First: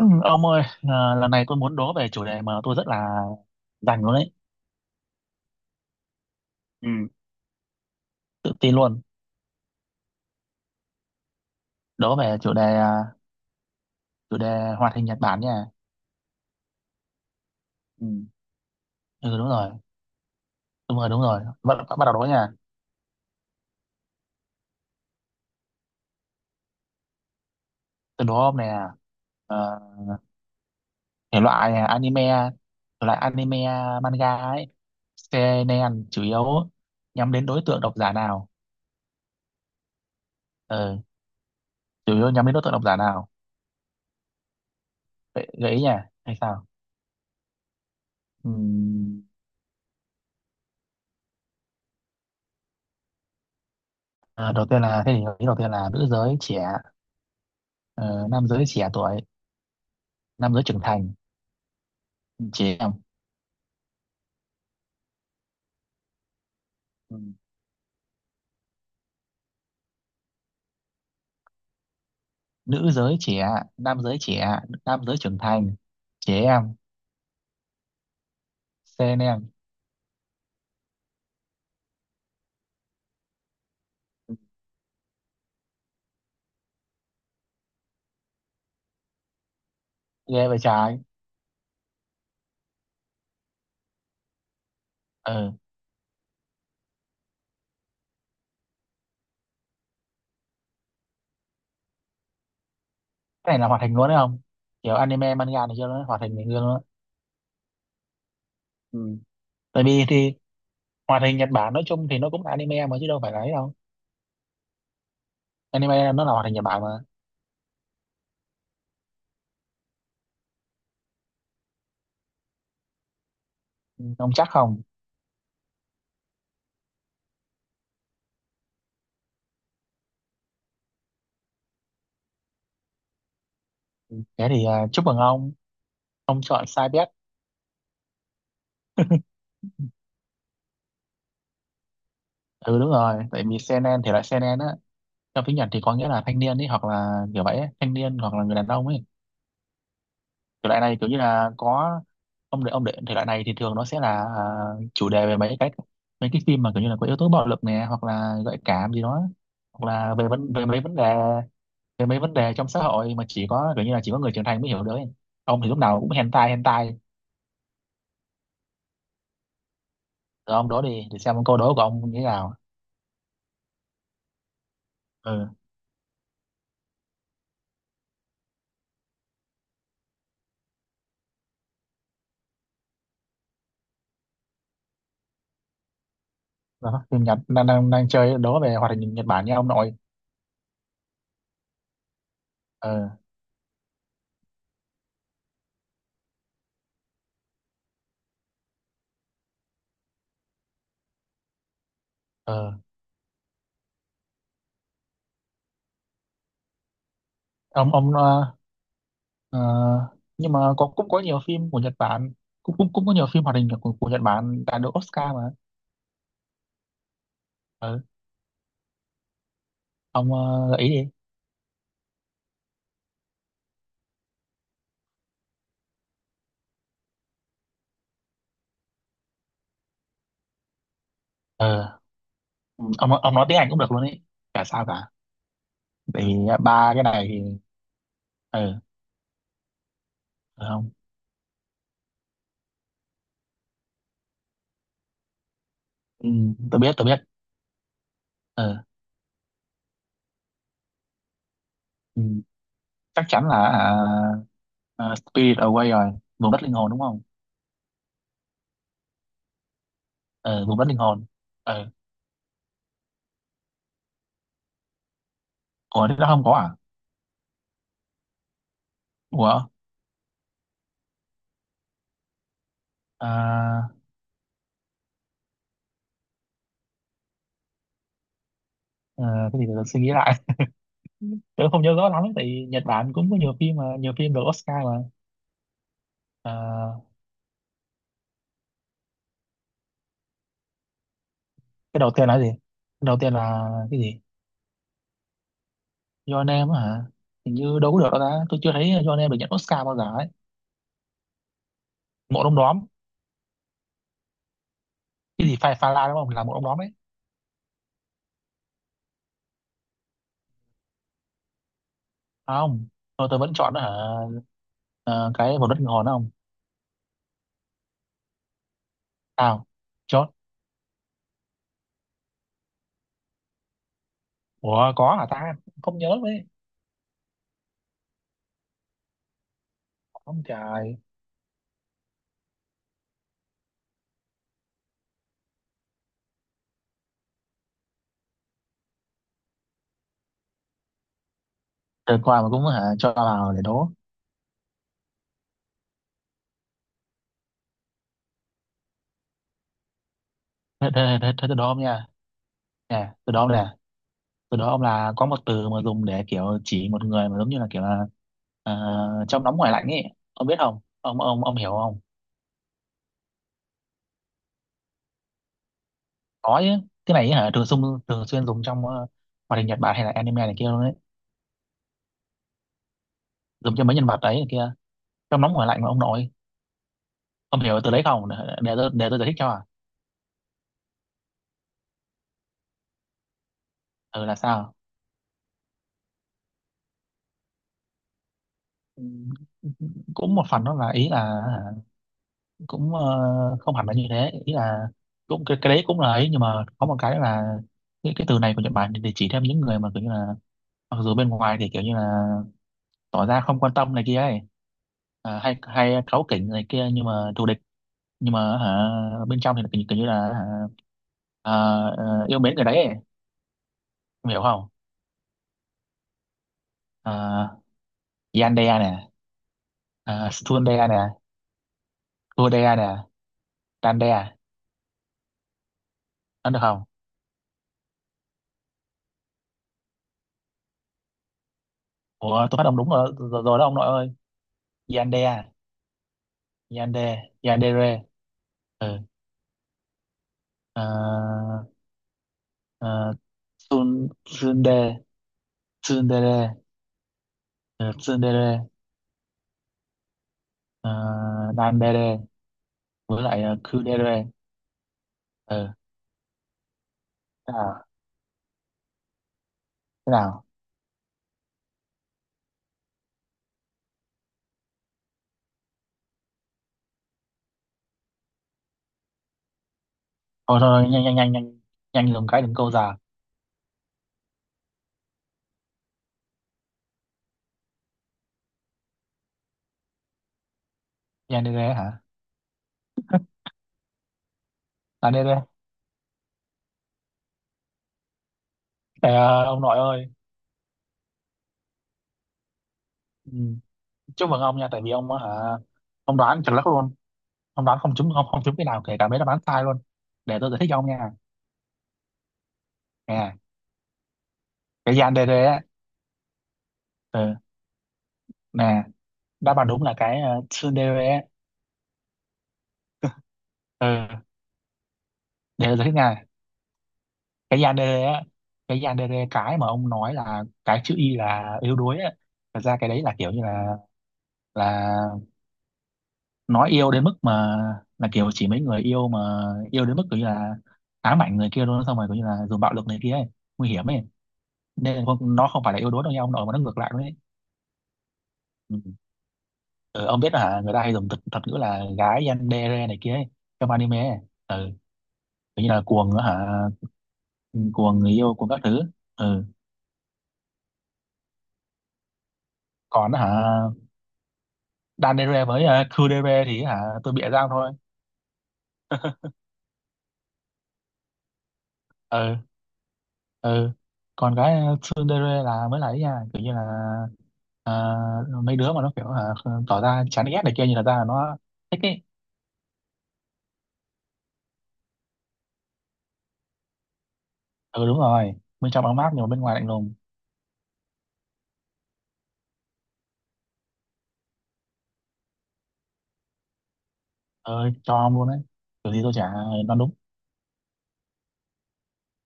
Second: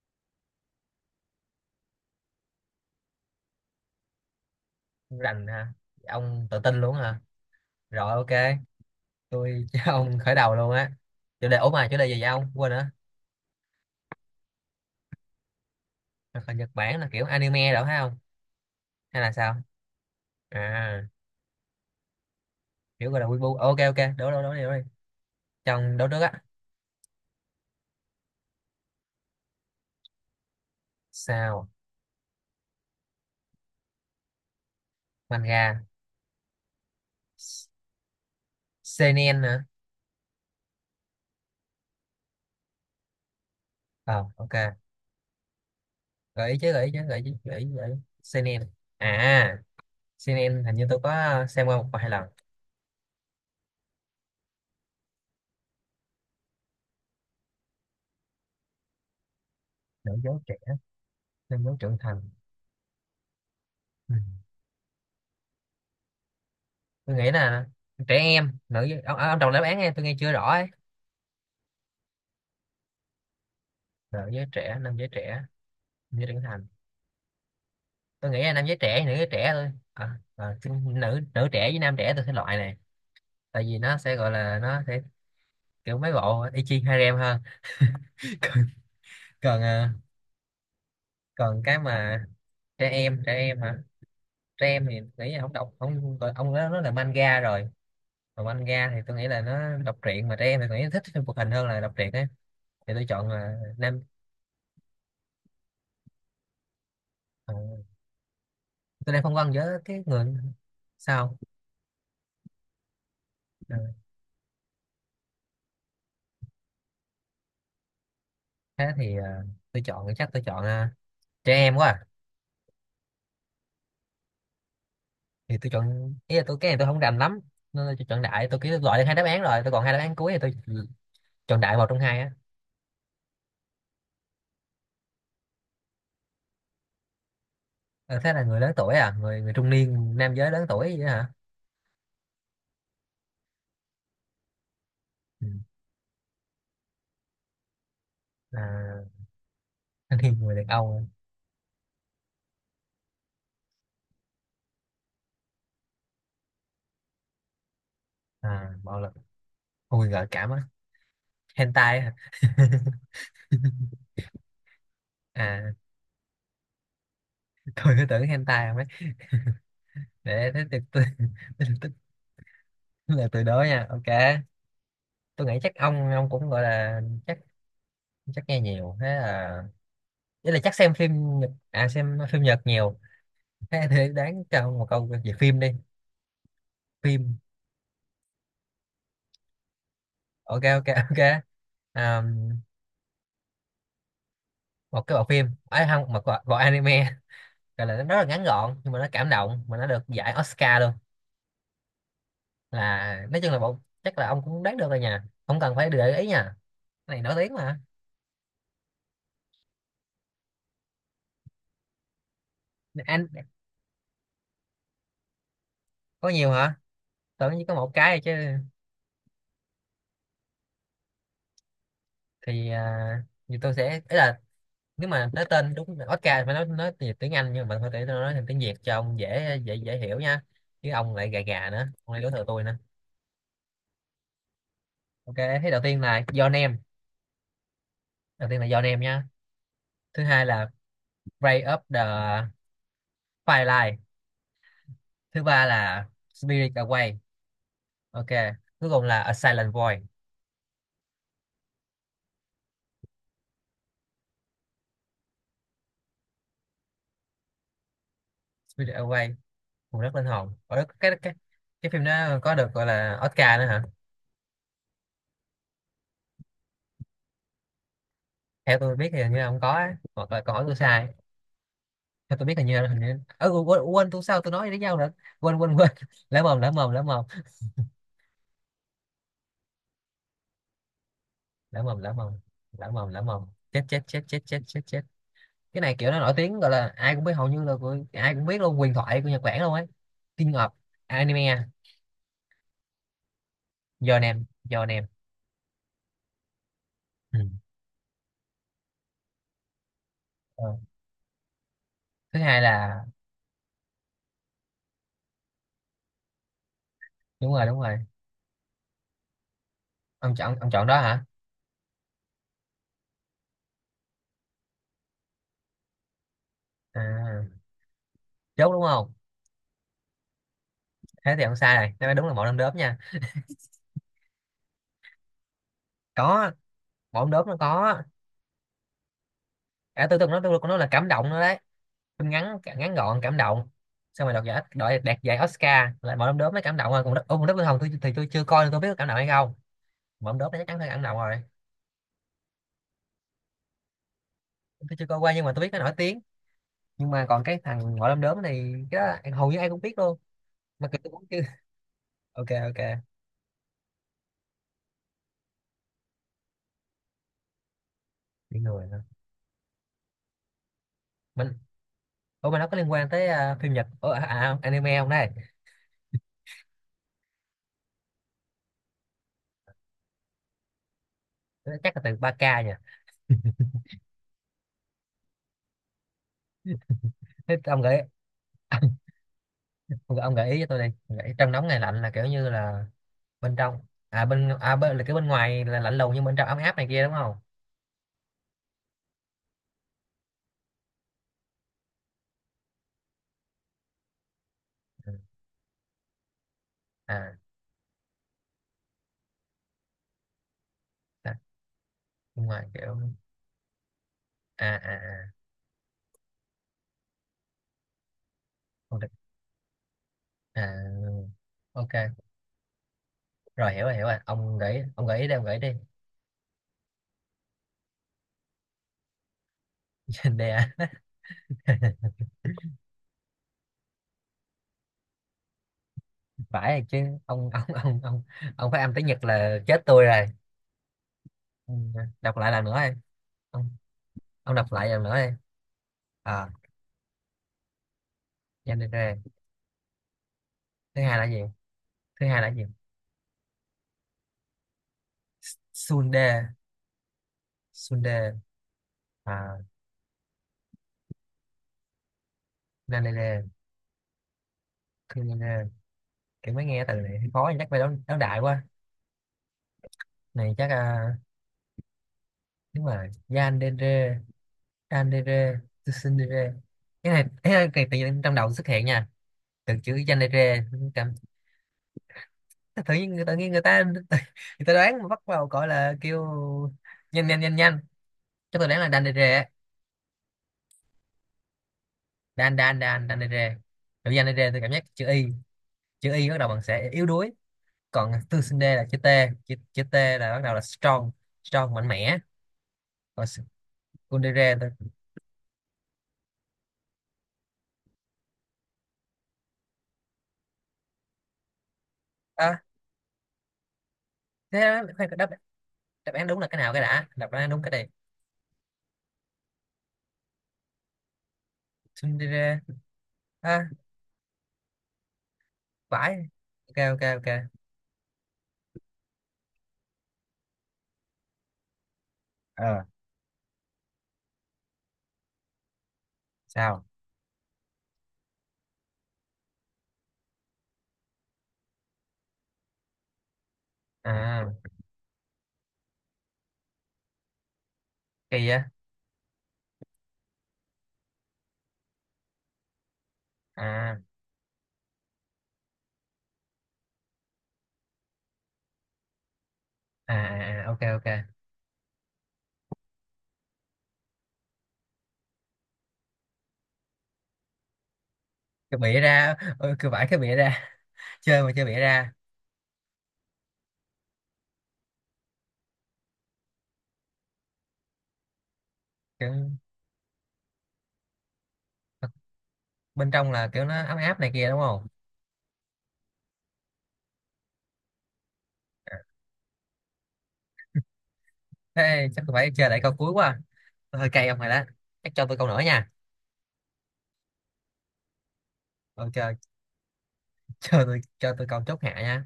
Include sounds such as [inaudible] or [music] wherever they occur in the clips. Ừ, ông ơi, lần này tôi muốn đố về chủ đề mà tôi rất là rành luôn đấy, Không rành hả? Ông tự tin luôn ừ hả? Rồi, tự ok. tin luôn. Tôi [laughs] cho ông khởi đầu luôn á. Chủ đề, mà chủ đề Đố gì vậy, về ông chủ đề quên nữa. à, chủ đề hoạt hình Nhật Bản nha. Là Nhật Bản, là kiểu anime đó phải Ừ không, hay là Ừ đúng sao? rồi, đúng à rồi, đúng rồi. Bắt đầu đố nha. Kiểu gọi là wibu. Ok ok, đố đố đi, cho ông đố trước á. Tôi đố ông nè, ờ, thể Sao? loại à, anime, thể loại anime à, manga ấy, Manga. seinen chủ yếu nhắm đến đối S- tượng độc giả nào? seinen hả? Ừ, chủ yếu nhắm đến đối tượng độc giả nào? Ờ ok. Gợi ý nha, hay gợi ý sao? chứ gợi ý chứ gợi ý chứ, gợi ý gợi ý. Seinen, Ừm, à seinen hình như tôi có xem qua một vài lần. Đầu tiên là thế thì gợi ý đầu tiên là nữ giới trẻ. Ờ, nam giới trẻ tuổi, Nữ dấu trẻ. nam giới trưởng thành, Nam dấu trưởng thành. trẻ em. Ừ. Tôi Ừ. nghĩ là trẻ em, nữ giới- ông đọc đáp án nghe, tôi nghe chưa rõ ấy. Nữ giới trẻ, nam giới Nữ giới trẻ, trẻ, nam nam giới giới trưởng trẻ, thành, như trẻ trưởng thành. em, Tôi nghĩ là nam giới trẻ, nữ sen giới trẻ em. thôi, chứ nữ nữ trẻ với nam trẻ tôi sẽ loại này. Tại vì nó sẽ gọi Ừ. là, nó sẽ kiểu mấy bộ y chi harem hơn. [laughs] Còn, còn, à, Ghê vậy trái. còn cái mà trẻ em, trẻ em hả? Trẻ em thì tôi nghĩ là Ừ, không đọc, không gọi- ông đó nó là manga rồi. Còn manga thì tôi nghĩ là nó đọc truyện, mà trẻ em thì tôi nghĩ thích phim hoạt hình hơn là đọc truyện ấy. Thì tôi chọn cái là này là hoạt hình nam. luôn đấy không, kiểu anime manga này kia nó hoạt hình này kia luôn á. ờ, tôi Ừ. đang phân vân với Tại cái vì thì người. hoạt Sao? hình Nhật Bản nói chung thì nó cũng là anime mà chứ đâu phải là ấy đâu, Ờ, anime nó là hoạt hình Nhật Bản mà. thế thì tôi chọn, chắc tôi chọn, trẻ em quá à. Ừ, ông chắc không, Thì tôi chọn, ý là tôi cái này tôi không rành lắm, nên tôi chọn đại, tôi kêu loại được hai đáp án rồi, tôi còn hai đáp án cuối thì tôi chọn đại một trong hai á. thế thì à, chúc mừng ông chọn sai bet. Ờ, Thế là người lớn tuổi à, người người trung niên, nam giới lớn tuổi vậy hả? Ừ đúng rồi, tại vì seinen thì lại seinen á, trong Ừ. tiếng Nhật thì có nghĩa là thanh niên ấy hoặc là kiểu vậy ấy, thanh niên hoặc là người đàn ông ấy. à, Thanh niên, người đàn Thể loại này ông. kiểu như là có, ông để thể loại này thì thường nó sẽ là à, chủ đề về mấy cái, mấy cái phim mà kiểu như là có yếu tố bạo lực nè hoặc là gợi À, cảm bạo gì lực. đó, hoặc Ui, là gợi về cảm vấn á. về mấy vấn đề, Hentai về hả? mấy vấn đề trong xã hội mà chỉ có kiểu như [laughs] là chỉ có người trưởng thành mới hiểu được ấy. Ông thì À, lúc nào cũng hentai hentai. tôi cứ tưởng hentai không ấy. Để Rồi thế ông thì đố tôi đi để xem câu [laughs] tôi đố của tôi- ông như thế nào. tôi là từ đó nha. Ok, tôi Ừ nghĩ chắc ông cũng gọi là, chắc, chắc nghe nhiều. Thế là ý là chắc xem phim Nhật, xem phim Nhật nhiều. Thế thì đáng cho một câu về phim đi. đó, phim Nhật Phim, đang đang đang chơi đố về hoạt hình Nhật Bản nha ông nội. ok ok ok. à, Ờ Một cái bộ phim ấy, không, một bộ, bộ anime, gọi là nó rất là ngắn gọn nhưng mà nó cảm động, mà nó được giải Oscar luôn. ừ Là nói chung là bộ, chắc là ông cũng đoán được rồi nha, không cần phải để ý nha, cái này nổi tiếng mà. Ông Ờ, nhưng mà có cũng có nhiều phim của Nhật Bản, cũng cũng cũng có nhiều Anh, phim hoạt hình của Nhật Bản đã được Oscar mà. có nhiều hả? Tưởng chỉ có một Ừ. cái thôi chứ. Ông gợi đi. Thì thì tôi sẽ, ý là nếu mà nói tên đúng là Oscar phải nói tiếng tiếng Anh, nhưng mà thôi để tôi nói thành tiếng Việt cho ông dễ dễ dễ hiểu nha, chứ ông lại gà gà nữa, Ừ. ông lại đối thừa tôi nữa. Ông nói tiếng Anh cũng được luôn ấy, chả sao cả, Ok, thế đầu tiên tại là vì Your à, Name. ba cái này thì Đầu tiên là ờ Your Name nhá. Thứ hai ừ là không Break Up The Firelight. Thứ ba là ừ, Spirit tôi biết tôi Away. biết. Ok, Ờ cuối cùng là A Silent Void. Ừ. Chắc chắn là à, à, Spirit Away rồi, vùng đất linh hồn đúng không. Spirit Away, vùng đất linh hồn. Ờ Ở vùng đó đất linh cái hồn. cái cái Ờ phim đó có được gọi là Oscar nữa hả? ủa thế đó không có à. Theo tôi biết thì hình như là không Ủa có á, hoặc là có tôi sai. Theo tôi biết hình như là, hình như, ơ, quên, à, quên, tôi sao tôi nói với nhau nữa. Quên quên quên. [laughs] Lỡ mồm lỡ mồm lỡ mồm à, cái gì để tôi suy nghĩ lại. [laughs] Tôi lỡ không nhớ mồm rõ lỡ lắm mồm tại vì Nhật lỡ mồm Bản lỡ cũng có mồm nhiều phim Chết mà chết nhiều chết phim chết được chết Oscar chết mà. chết. Cái này kiểu nó nổi tiếng, gọi là À, ai cũng biết, hầu như là của, ai cũng biết luôn, huyền thoại của Nhật Bản luôn ấy. King of anime. cái đầu tiên là cái gì? Cái đầu tiên là cái Giờ gì? nèm, giờ nèm. Your Name á hả? Ừ. Hình như đâu có được đâu ta. Tôi chưa thấy Your Name được nhận Oscar bao giờ ấy. Ờ. Thứ Một ông hai đóm. là Cái gì Phai Pha La đúng không? Là một ông đóm ấy. đúng rồi, đúng rồi. Ông chọn, ông chọn đó hả? À, không. Thôi tôi vẫn chọn hả? Ờ, cái một đất kinh hồn đó không? à, Chốt đúng không? Sao? Chọn. Thế thì ông sai này, nó đúng là mẫu đom đóm nha. Ủa có hả ta? Không nhớ đấy. Có, mẫu đom đóm nó có cả tư tưởng, nó Ông tôi của nó là trời. cảm động nữa đấy. Phim ngắn, ngắn gọn, cảm động, xong rồi đoạt giải, đạt giải Oscar là mẫu đom đóm, mới cảm động rồi. Còn đất ông, đất Vương Hồng tôi thì tôi chưa coi, nên tôi biết có cảm động hay không. Mẫu đom đóm nó chắc chắn phải cảm động rồi. Đợt qua mà cũng hả? Cho vào để đố. Tôi chưa coi qua nhưng mà tôi biết nó nổi tiếng, nhưng mà còn cái thằng ngõ đom đóm này cái đó, em- hầu như ai cũng biết luôn, mà Thế, kiểu thế, tôi cũng thế, chưa. thế tôi đố không nha? [laughs] Ok ok. Nè, tôi đố nè. Từ đó ông là có một từ mà dùng để kiểu chỉ một người mà giống như là kiểu là Bị ờ, người nữa. trong nóng ngoài lạnh ấy, ông biết không ông Mình, ông hiểu không. Mà nó có liên quan tới, phim Nhật, anime không đây? Có chứ, cái này ấy hả thường xuyên, thường xuyên dùng trong hoạt hình Nhật Bản hay là anime này kia luôn đấy, Chắc là từ ba k nha. dùng cho mấy nhân vật đấy này kia, trong nóng ngoài lạnh mà ông nội. Thế Ông hiểu ông từ gợi, đấy không, để để tôi giải thích cho à. ông, gợi- ông gợi ý cho tôi đi. Ông gợi ý trong nóng này lạnh là kiểu như là bên trong, Ừ là bên, sao. Bên là cái, bên ngoài là lạnh lùng nhưng bên trong ấm áp này kia đúng không? Ừ, cũng một phần đó là ý là hả, cũng không hẳn là như thế ý là, Ừ. cũng cái đấy cũng là ấy nhưng mà có một cái à là, cái từ này của Nhật Bản để chỉ thêm những người mà kiểu như là mặc dù bên Đó, ngoài thì kiểu như là bên ngoài kiểu, tỏ ra không quan tâm này kia ấy, à à à à, hay hay cáu kỉnh này kia nhưng mà thù địch, nhưng mà hả, không được. bên trong thì kiểu như là hả, à à, ok, ờ, yêu mến người đấy ấy. rồi hiểu, rồi hiểu rồi. Em hiểu Ông không. gợi ý- ông gợi ý đi, ông gợi ý đi. uh, Yandere nè, [laughs] Trên đây. Stundere nè, à Kudere nè, Dandere, ăn được không. Phải chứ. Ông, [laughs] ông, ông phải âm tiếng Nhật là chết tôi rồi. Ừ, đọc Ủa lại tôi lần phát âm nữa đúng em. rồi, rồi, rồi đó Ông ông nội ơi. ông đọc lại lần nữa em. Yandere, À, Yande, Yandere. Ừ. Yanere. Thứ hai là gì? À, Thứ hai là gì? ờ, Tsunde. Tsundere. Sunde. Ừ. Sunde. Tsundere. À, À, Dandere, với lại Nanere. Kudere. Kunere. Ừ. Kiểu mới nghe từ này thấy khó, Thế chắc phải nào, đấu, đấu đại quá. thế nào. Này chắc, đúng rồi. Yanere, Yanere, Tsundere. Cái này, cái tự nhiên trong đầu xuất hiện nha, từ chữ Thôi Yanere. thôi nhanh nhanh nhanh nhanh, nhanh dùng cái đừng câu Tự già. nhiên người, tự nhiên người ta [laughs] người ta đoán, mà bắt vào gọi là kêu nhanh nhanh nhanh nhanh. Chắc tôi đoán là đàn đề rề á. Yandere hả. Đàn đàn đàn đàn đề rề. Tự nhiên đề rề tôi cảm giác chữ y, Dandere. chữ y bắt đầu bằng sẽ yếu đuối. Còn tư sinh đê là chữ t. Để, à, chữ, ông nội chữ t ơi. là bắt đầu là strong, strong mạnh mẽ. Còn Ừ. s-, con Chúc đề mừng rề ông nha tôi. tại vì ông á hả, ông đoán chuẩn lắm luôn, ông đoán không trúng, không không trúng cái nào kể cả mấy đáp án sai luôn. Để tôi giải thích cho ông nha. à, Nè, Thế đó, cái khoan, Yandere đáp, á. đáp án đúng là cái nào? Cái đã, đáp Ừ. án đúng cái này. Nè, đáp án đúng là cái Tsundere. Sinh đê rề. à, Ờ, để giải thích Phải. nha. Ok ok ok. Cái yandere á, cái yandere cái mà ông nói là cái chữ y là yếu đuối á, thật ra Ờ. cái đấy là kiểu như là nói Sao? yêu đến mức mà, là kiểu chỉ mấy người yêu mà yêu đến mức kiểu như là ám ảnh người kia luôn xong rồi kiểu như là dùng bạo lực này kia ấy, nguy hiểm ấy. À, Nên là không, nó không phải là yếu đuối đâu nha ông nội mà nó ngược lại luôn ấy. kỳ á. Ừ. Ờ, ông biết là hả, người ta hay dùng thuật ngữ là gái yandere này kia ấy, trong à anime ấy. Ừ. Kiểu như là cuồng hả. Ừ, cuồng người yêu cuồng các thứ. Ừ. à ok ok. Còn hả, đan đê rê với khư đê rê thì hả tôi bịa ra thôi. Cái bịa [laughs] ra, ừ, cứ vải cái bịa ra. [laughs] Chơi mà chơi bịa ra. Ừ ừ. Còn cái xương đê rê là mới là ấy nha, kiểu như là ờ, mấy đứa mà nó kiểu hả, Kiểu, tỏ ra chán ghét này kia nhưng thật ra là nó thích ấy. bên trong là kiểu nó ấm áp này kia đúng không? Ừ đúng rồi, bên trong À, ấm áp nhưng mà bên ngoài lạnh lùng. thế chắc tôi phải chơi lại câu cuối quá. Tôi hơi cay ông rồi đó. Chắc cho tôi câu nữa nha. Ơi cho ông luôn đấy, kiểu gì tôi chả Ok, đoán đúng. cho tôi, cho tôi câu chốt hạ nha.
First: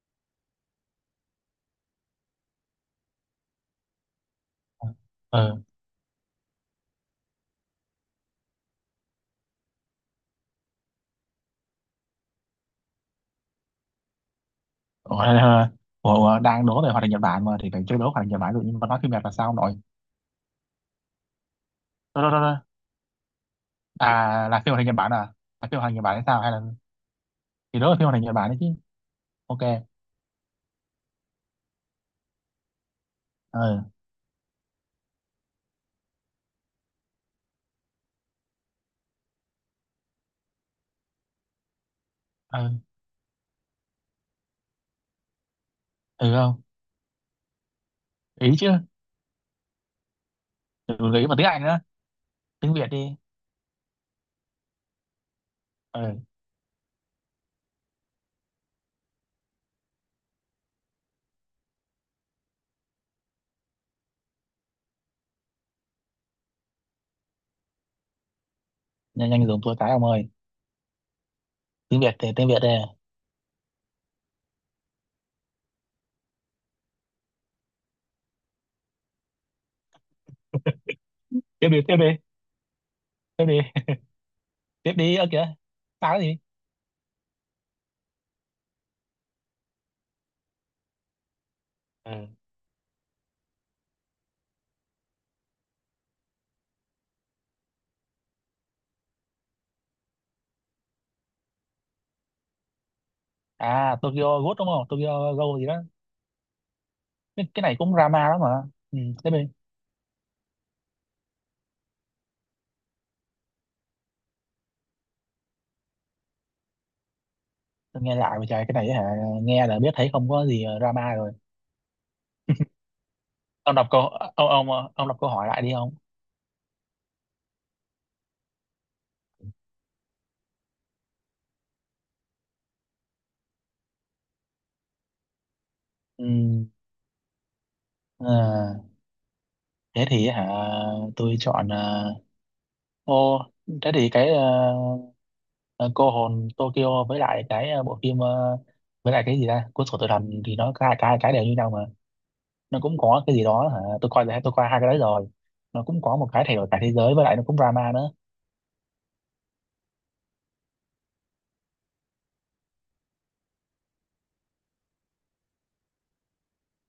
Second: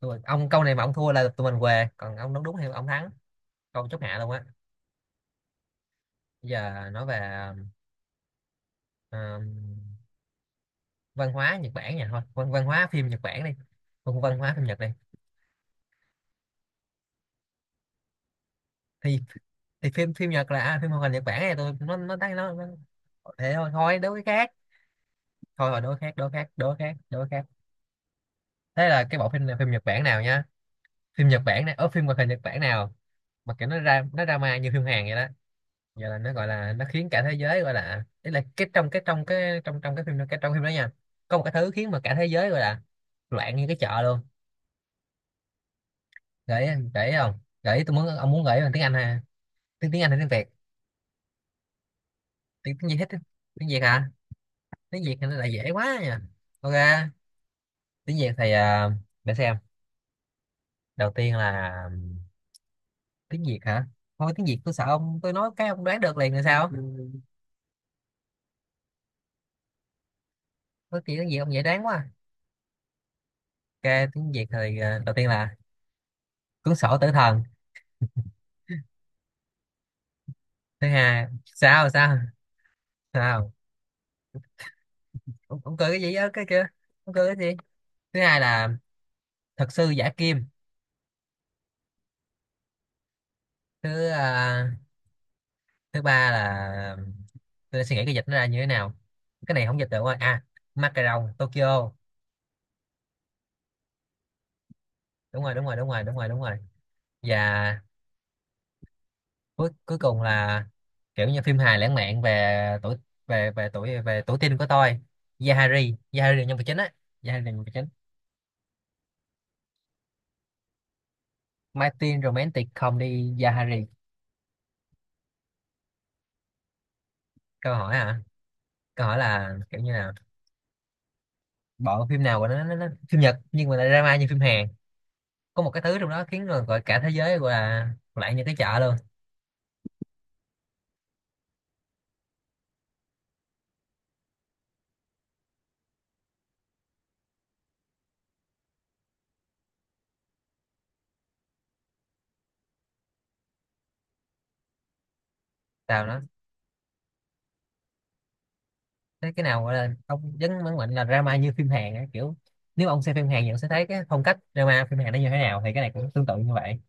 Tôi, ông câu này mà ông thua là tụi mình què, còn ông đúng, đúng thì ông thắng. Câu chốt hạ luôn á. Ừ Bây giờ nói về, ờm, văn hóa Nhật Bản nha, thôi văn văn hóa phim Nhật Bản đi. Văn Văn hóa phim Nhật đi. ủa, [laughs] ờ, ủa, đang đố về hoạt hình Nhật Bản mà thì phải chơi đố hoạt hình Nhật Bản rồi, nhưng mà nói phim thì Nhật là sao nội. thì phim, phim Nhật là, phim hoạt hình Nhật Bản này. Tôi Đó, đó, đó, đó. nó thế thôi, thôi đối với À khác. là phim hoạt hình Nhật Bản à, là Thôi phim rồi, hoạt đố hình Nhật khác Bản hay đố sao khác hay là, đố khác đố khác. thì đó là phim hoạt hình Nhật Bản đấy chứ. Thế là cái bộ phim này phim Nhật Ok Bản nào nhá? Phim Nhật Bản này ở phim hoạt hình Nhật Bản nào mà kiểu nó ừ ra nó drama như phim Hàn vậy đó. Giờ là nó gọi là nó khiến cả thế giới gọi là, ý là cái trong cái trong, cái phim, trong phim đó nha, có một cái thứ khiến mà cả thế giới gọi ờ là loạn như cái chợ luôn. ừ không Gợi ý, gợi ý không? Gợi ý tôi muốn, ông muốn ý gợi ý chứ. bằng tiếng Anh ha, tiếng tiếng Anh hay tiếng Việt? Ừ, ý mà tiếng Anh nữa, tiếng Tiếng, Việt gì hết? đi. Tiếng Việt hả? Tiếng Việt thì nó lại dễ quá Ờ nha. Ok, tiếng Việt thì, để xem. Đầu tiên là, tiếng Việt hả? Thôi tiếng Việt tôi sợ ông, tôi nói cái ông đoán được liền là sao. nhanh nhanh dùng tôi cái ông ơi. Nói chuyện tiếng Việt ông dễ đoán Tiếng quá. Việt thì tiếng Việt đây. Ok, tiếng Việt thì, đầu tiên là cuốn sổ tử thần. Thứ hai, Tiếp đi, sao tiếp đi, sao tiếp sao? đi. [laughs] Tiếp đi ơ kìa. Ông cười cái Sao gì cái á gì. cái kia? Ông cười cái gì? Thứ hai là thật sư giả kim. Ừ. thứ ờ, Thứ ba là, tôi đang suy nghĩ cái dịch nó ra như thế nào. Cái này không dịch được rồi. Macaron Tokyo. À Tokyo Ghoul đúng không, Tokyo đúng rồi Ghoul đúng gì rồi đó. đúng rồi đúng rồi đúng rồi. Cái này Và cũng drama lắm mà. Ừ, tiếp đi. cuối, cuối cùng là kiểu như phim hài lãng mạn về tuổi, về, về tuổi teen của tôi. Yahari, Yahari là nhân vật chính á. Yahari là nhân vật chính. Tôi nghe lại mà trời cái này hả, nghe là biết thấy không có gì drama rồi. My Teen Romantic Comedy Ông đọc Yahari. câu, ông đọc câu hỏi lại đi ông. Câu hỏi hả? Câu hỏi là kiểu như là bộ phim nào của nó, nó phim Nhật nhưng mà lại drama như phim Hàn, có một cái thứ trong đó Ừ. khiến người gọi cả thế giới gọi là, lại Ờ, như cái chợ luôn. thế thì hả, tôi chọn ờ, ô, thế thì cái ờ, ờ, cô hồn Tokyo với lại cái ờ, bộ phim ờ, với lại cái gì ta cuốn sổ tự làm, thì nó cả cái đều như nhau mà, nó cũng có cái gì đó hả tôi coi là tôi coi hai cái đấy rồi, nó cũng Tào có nó. một cái thay đổi cả thế giới với lại nó cũng drama nữa. Thế cái nào gọi là ông dấn mấn mạnh là drama như phim Hàn á, kiểu nếu ông xem phim Hàn thì ông sẽ thấy cái phong cách drama phim Hàn nó như thế nào, thì cái này cũng tương tự như vậy.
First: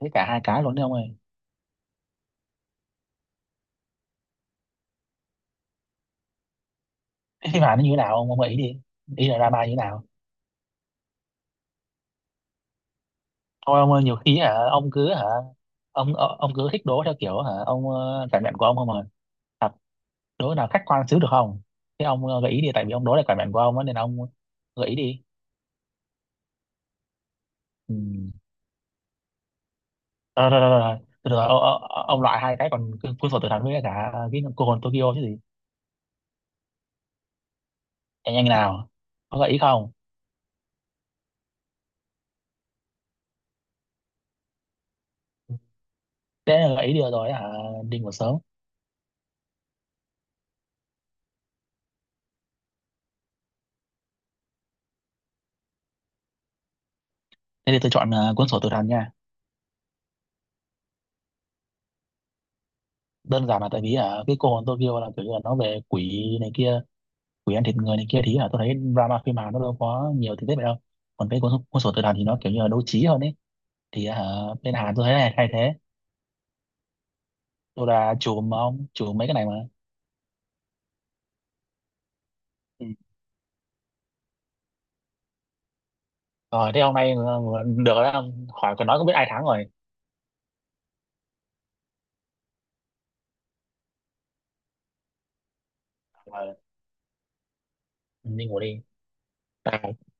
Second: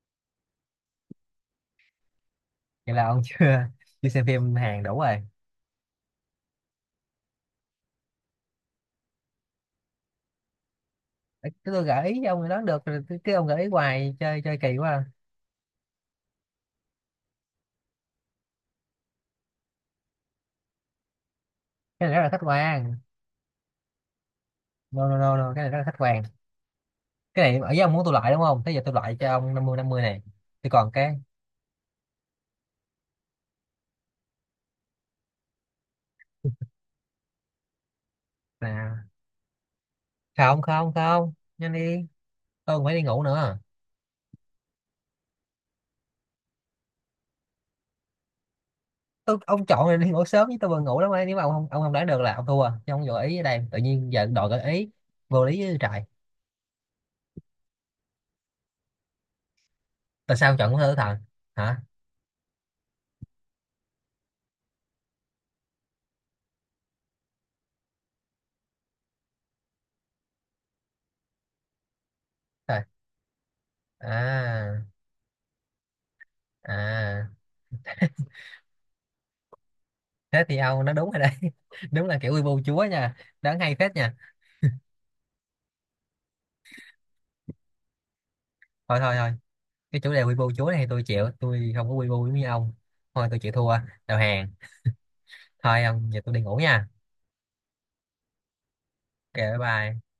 Thế cả hai cái luôn đấy ông ơi. Vậy là ông chưa [laughs] chưa xem phim Hàn đủ rồi. Cái phim Hàn nó như thế nào ông ý đi, ý là drama như thế nào. Ê, cái tôi gợi ý cho ông đó được rồi, cái ông gợi ý Thôi ông ơi hoài, nhiều khi chơi, hả chơi kỳ quá ông à. cứ hả, ông ờ, ông cứ thích đố theo kiểu hả ông ờ, cảm nhận của ông không à. Thật, đố nào khách quan xíu được không. Thế Cái này rất ông là khách ờ, gợi ý đi tại vì quan. ông đố là cảm nhận của ông á, nên ông gợi ý No no đi. no, no. Cái này rất là khách quan. Cái này ở với ông Ừ. muốn tôi loại đúng không? Thế giờ tôi loại cho ông 50-50 này. Ờ, rồi, Thì rồi, rồi, còn rồi. cái Từ từ, ô- ô- ô- ông loại hai cái còn cu- cuốn sổ tự thắng với cả cái cô hồn Tokyo chứ gì. Nhanh nhanh nào, là. có gợi ý không. Không, không. Nhanh đi, tôi còn phải đi ngủ nữa. Thế là gợi ý được rồi hả, đi ngủ sớm. Tôi, ông chọn này đi ngủ sớm chứ tôi vừa ngủ lắm ấy. Nếu mà ông không, ông không đoán được là ông thua, chứ ông gợi ý ở đây tự nhiên giờ đòi gợi ý, vô lý với trời. Thế thì tôi chọn ờ, cuốn sổ tự thắng nha. Tại sao ông chọn của thơ tử thần? Hả? Đơn giản là tại vì hả, cái cô hồn Tokyo là kiểu như là nó về quỷ này kia, quỷ ăn thịt người này kia thì là tôi thấy drama phim Hàn nó đâu có nhiều tình tiết vậy đâu. Còn cái cuốn sổ tự thắng thì nó kiểu như là đấu Trời. trí hơn ấy, thì hả, bên À. Hàn tôi thấy là hay thế. À, Tôi là chùm mà ông chùm mấy cái này mà. thế thì ông nó đúng rồi đấy. [laughs] Đúng là kiểu quy bu chúa Ừ. nha. Đáng hay phết nha. Rồi thế hôm nay ờ, được rồi đó ông. Hỏi còn Thôi nói cũng biết thôi ai thôi, thắng cái chủ đề quy bu chúa này thì tôi chịu, tôi không có quy bu giống như ông. Thôi tôi chịu thua, đầu hàng. Thôi ông, giờ tôi đi rồi, ngủ nha. mình đi ngủ đi Ok bye tao. bye.